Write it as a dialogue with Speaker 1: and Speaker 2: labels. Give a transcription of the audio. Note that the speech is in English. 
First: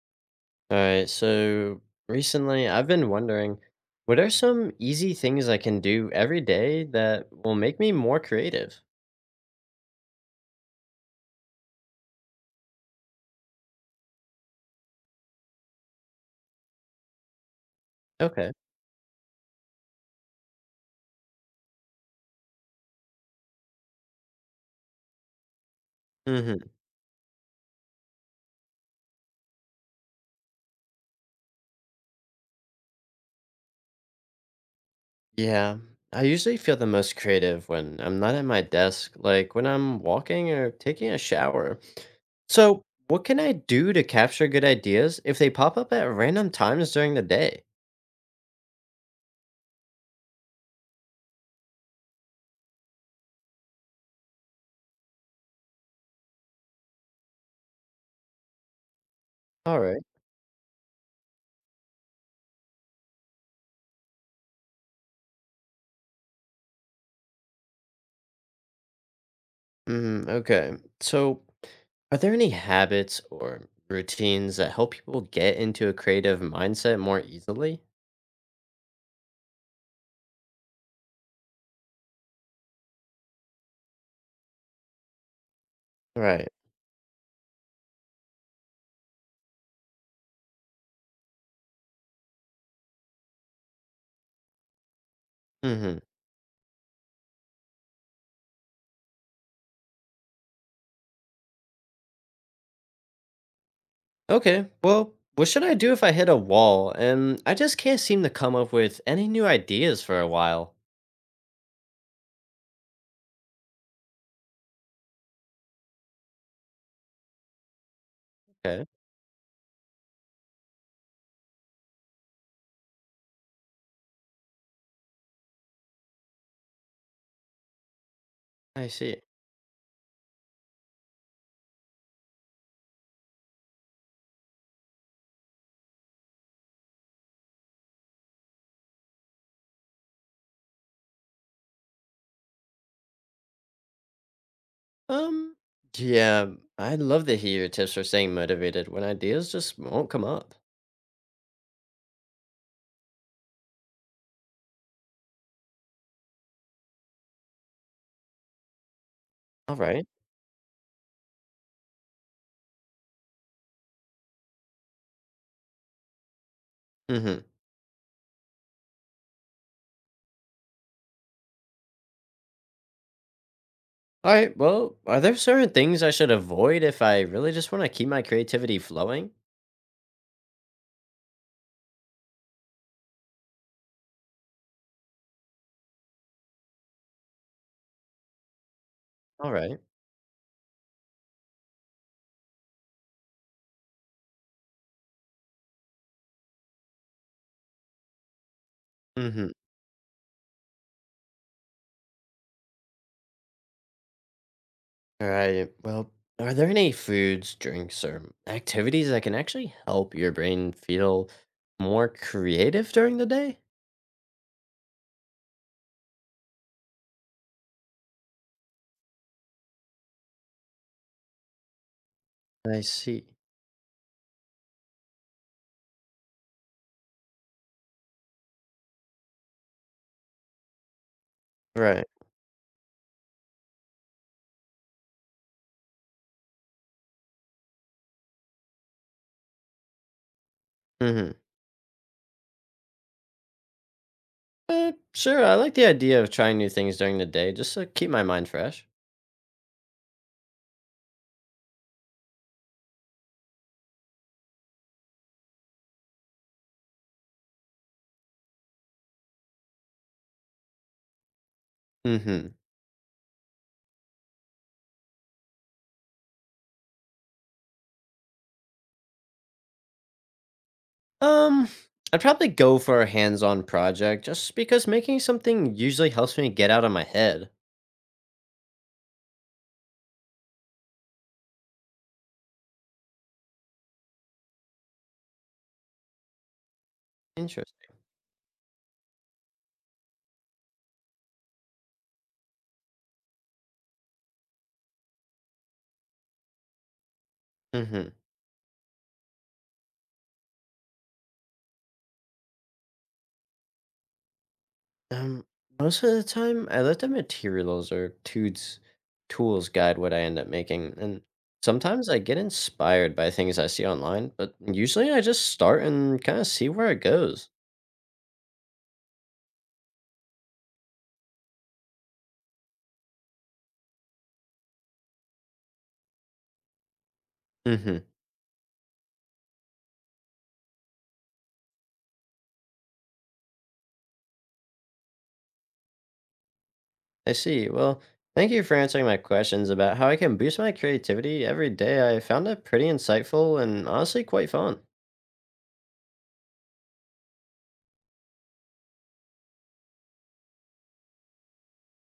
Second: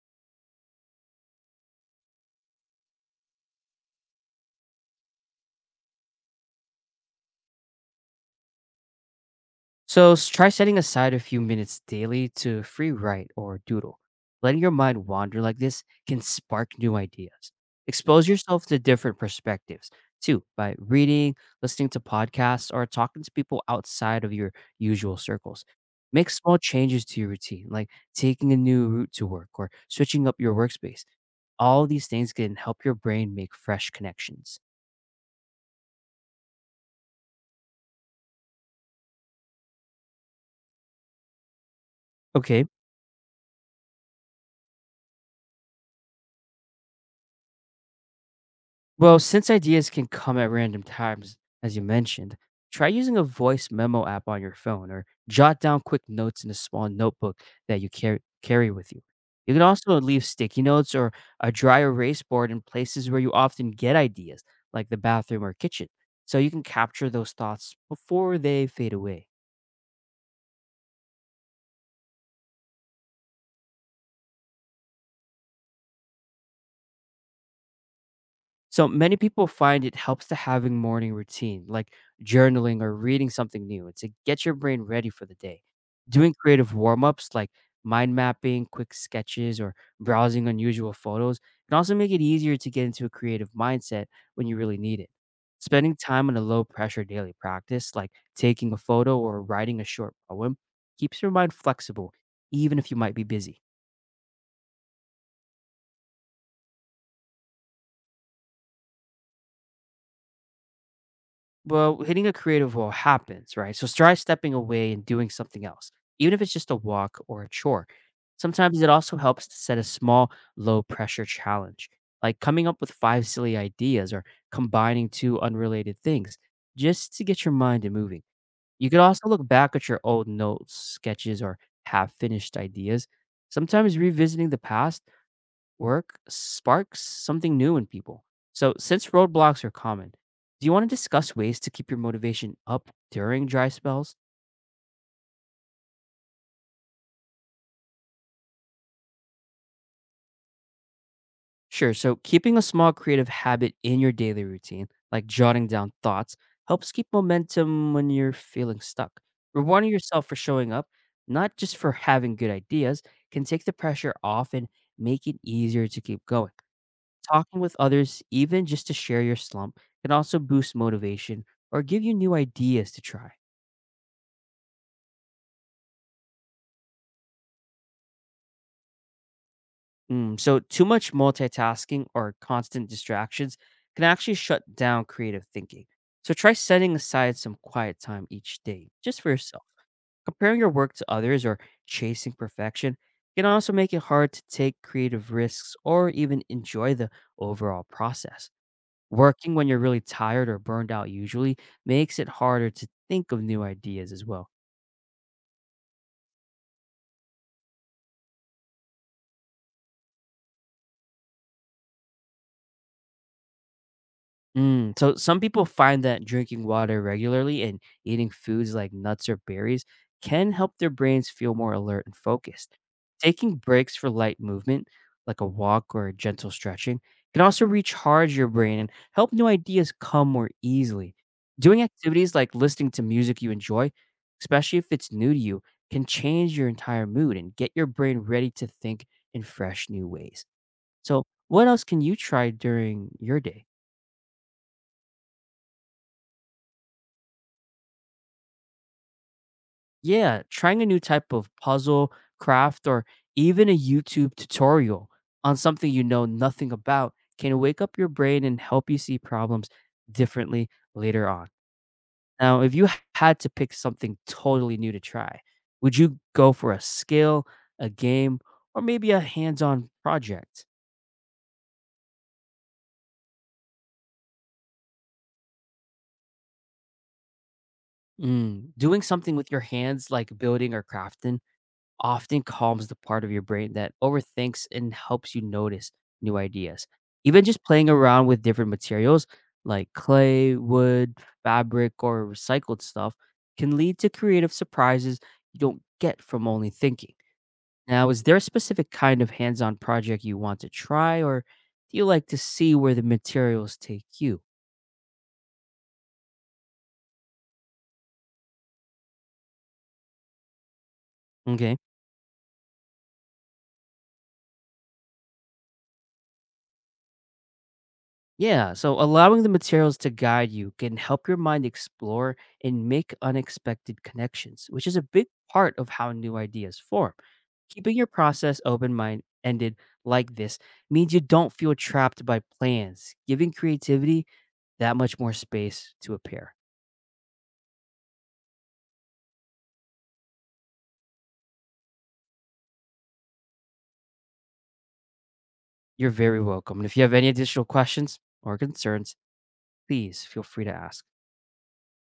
Speaker 1: All right, so recently I've been wondering, what are some easy things I can do every day that will make me more creative?
Speaker 2: So try setting aside a few minutes daily to free write or doodle. Letting your mind wander like this can spark new ideas. Expose
Speaker 1: Okay.
Speaker 2: yourself to different perspectives too by reading, listening to podcasts, or talking to people outside of your usual circles. Make small
Speaker 1: hmm
Speaker 2: changes to your routine, like taking a new route to work or switching up your workspace. All these things can help your brain make fresh connections.
Speaker 1: Yeah, I usually feel the most creative when I'm not at my desk, like when I'm walking or taking a shower.
Speaker 2: Okay,
Speaker 1: So, what can I do to capture good ideas if they pop up at random times during the day?
Speaker 2: well, since ideas can come at random times, as you mentioned, try using a voice memo app on your phone or jot down quick notes in a small notebook that you carry with you. You can
Speaker 1: All
Speaker 2: also
Speaker 1: right.
Speaker 2: leave sticky notes or a dry erase board in places where you often get ideas, like the bathroom or kitchen, so you can capture those thoughts before they fade away.
Speaker 1: Mm, okay. So, are there any habits or routines that help people get into a creative mindset more easily?
Speaker 2: So many people find it helps to having morning routine, like journaling or reading something new to get your brain ready for the day. Doing
Speaker 1: Right.
Speaker 2: creative warm-ups like mind mapping, quick sketches, or browsing unusual photos can also make it easier to get into a creative mindset when you really need it. Spending
Speaker 1: Mm-hmm.
Speaker 2: time on a low pressure daily practice, like taking a photo or writing a short poem, keeps your mind flexible, even if you might be busy.
Speaker 1: Okay. Well, what should I do if I hit a wall and I just can't seem to come up with any new ideas for a while?
Speaker 2: Well, hitting a creative wall happens, right? So try stepping away and doing something else, even if it's just a walk or a chore. Sometimes
Speaker 1: Okay.
Speaker 2: it also helps to set a small, low pressure challenge, like coming up with five silly ideas or combining two unrelated things, just to get your mind moving.
Speaker 1: I
Speaker 2: You could
Speaker 1: see.
Speaker 2: also look back at your old notes, sketches, or half finished ideas. Sometimes revisiting the past work sparks something new in people. So, since roadblocks are common, do you want to discuss ways to keep your motivation up during dry spells?
Speaker 1: Um, yeah, I'd love to hear your tips for staying motivated when ideas just won't come up.
Speaker 2: Sure. So, keeping a small creative habit in your daily routine, like jotting down thoughts, helps keep momentum when you're feeling stuck.
Speaker 1: All
Speaker 2: Rewarding
Speaker 1: right.
Speaker 2: yourself for showing up, not just for having good ideas, can take the pressure off and make it easier to keep going.
Speaker 1: Mm-hmm.
Speaker 2: Talking with others, even just to share your slump, can also boost motivation or give you new ideas to try.
Speaker 1: All right. Well, are there certain things I should avoid if I really just want to keep my creativity flowing?
Speaker 2: Mm, so, too much multitasking or constant distractions can actually shut down creative thinking. So, try setting aside some quiet time each day just for
Speaker 1: All
Speaker 2: yourself.
Speaker 1: right.
Speaker 2: Comparing your work to others or chasing perfection can also make it hard to take creative risks or even enjoy the overall process.
Speaker 1: Mm-hmm.
Speaker 2: Working when you're really tired or burned out usually makes it harder to think of new ideas as well.
Speaker 1: All right. Well, are there any foods, drinks, or activities that can actually help your brain feel more creative during the day?
Speaker 2: Mm, so some people find that drinking water regularly and eating foods like nuts or berries can help their brains feel more alert and focused.
Speaker 1: I see.
Speaker 2: Taking breaks for light movement, like a walk or gentle stretching, can also recharge your brain and help new ideas come more easily. Doing
Speaker 1: Right.
Speaker 2: activities like listening to music you enjoy, especially if it's new to you, can change your entire mood and get your brain ready to think in fresh new ways. So,
Speaker 1: Mm-hmm.
Speaker 2: what else can you try during your day?
Speaker 1: Sure. I like the idea of trying new things during the day just to keep my mind fresh.
Speaker 2: Yeah, trying a new type of puzzle, craft, or even a YouTube tutorial on something you know nothing about can wake up your brain and help you see problems differently later on.
Speaker 1: Mm-hmm.
Speaker 2: Now, if you had to pick something totally new to try, would you go for a skill, a game, or maybe a hands on project?
Speaker 1: Um, I'd probably go for a hands-on project just because making something usually helps me get out of my head.
Speaker 2: Mm, doing something with your hands, like building or crafting, often calms the part of your brain that overthinks and helps you notice new ideas. Even just playing
Speaker 1: Interesting.
Speaker 2: around with different materials like clay, wood, fabric, or recycled stuff can lead to creative surprises you don't get from only thinking.
Speaker 1: Mm-hmm.
Speaker 2: Now, is there a specific kind of hands on project you want to try, or do you like to see where the materials take you?
Speaker 1: Um, Most of the time, I let the materials or tools guide what I end up making, and
Speaker 2: Okay.
Speaker 1: sometimes I get inspired by things I see online, but usually I just start and kind of see where it goes.
Speaker 2: Yeah, so allowing the materials to guide you can help your mind explore and make unexpected connections, which is a big part of how new ideas form. Keeping
Speaker 1: Mm-hmm.
Speaker 2: your process open mind ended like this means you don't feel trapped by plans, giving creativity that much more space to appear.
Speaker 1: I see. Well, thank you for answering my questions about how I can boost my creativity every day. I found it pretty insightful and honestly quite fun.
Speaker 2: You're very welcome. And if you have any additional questions or concerns, please feel free to ask.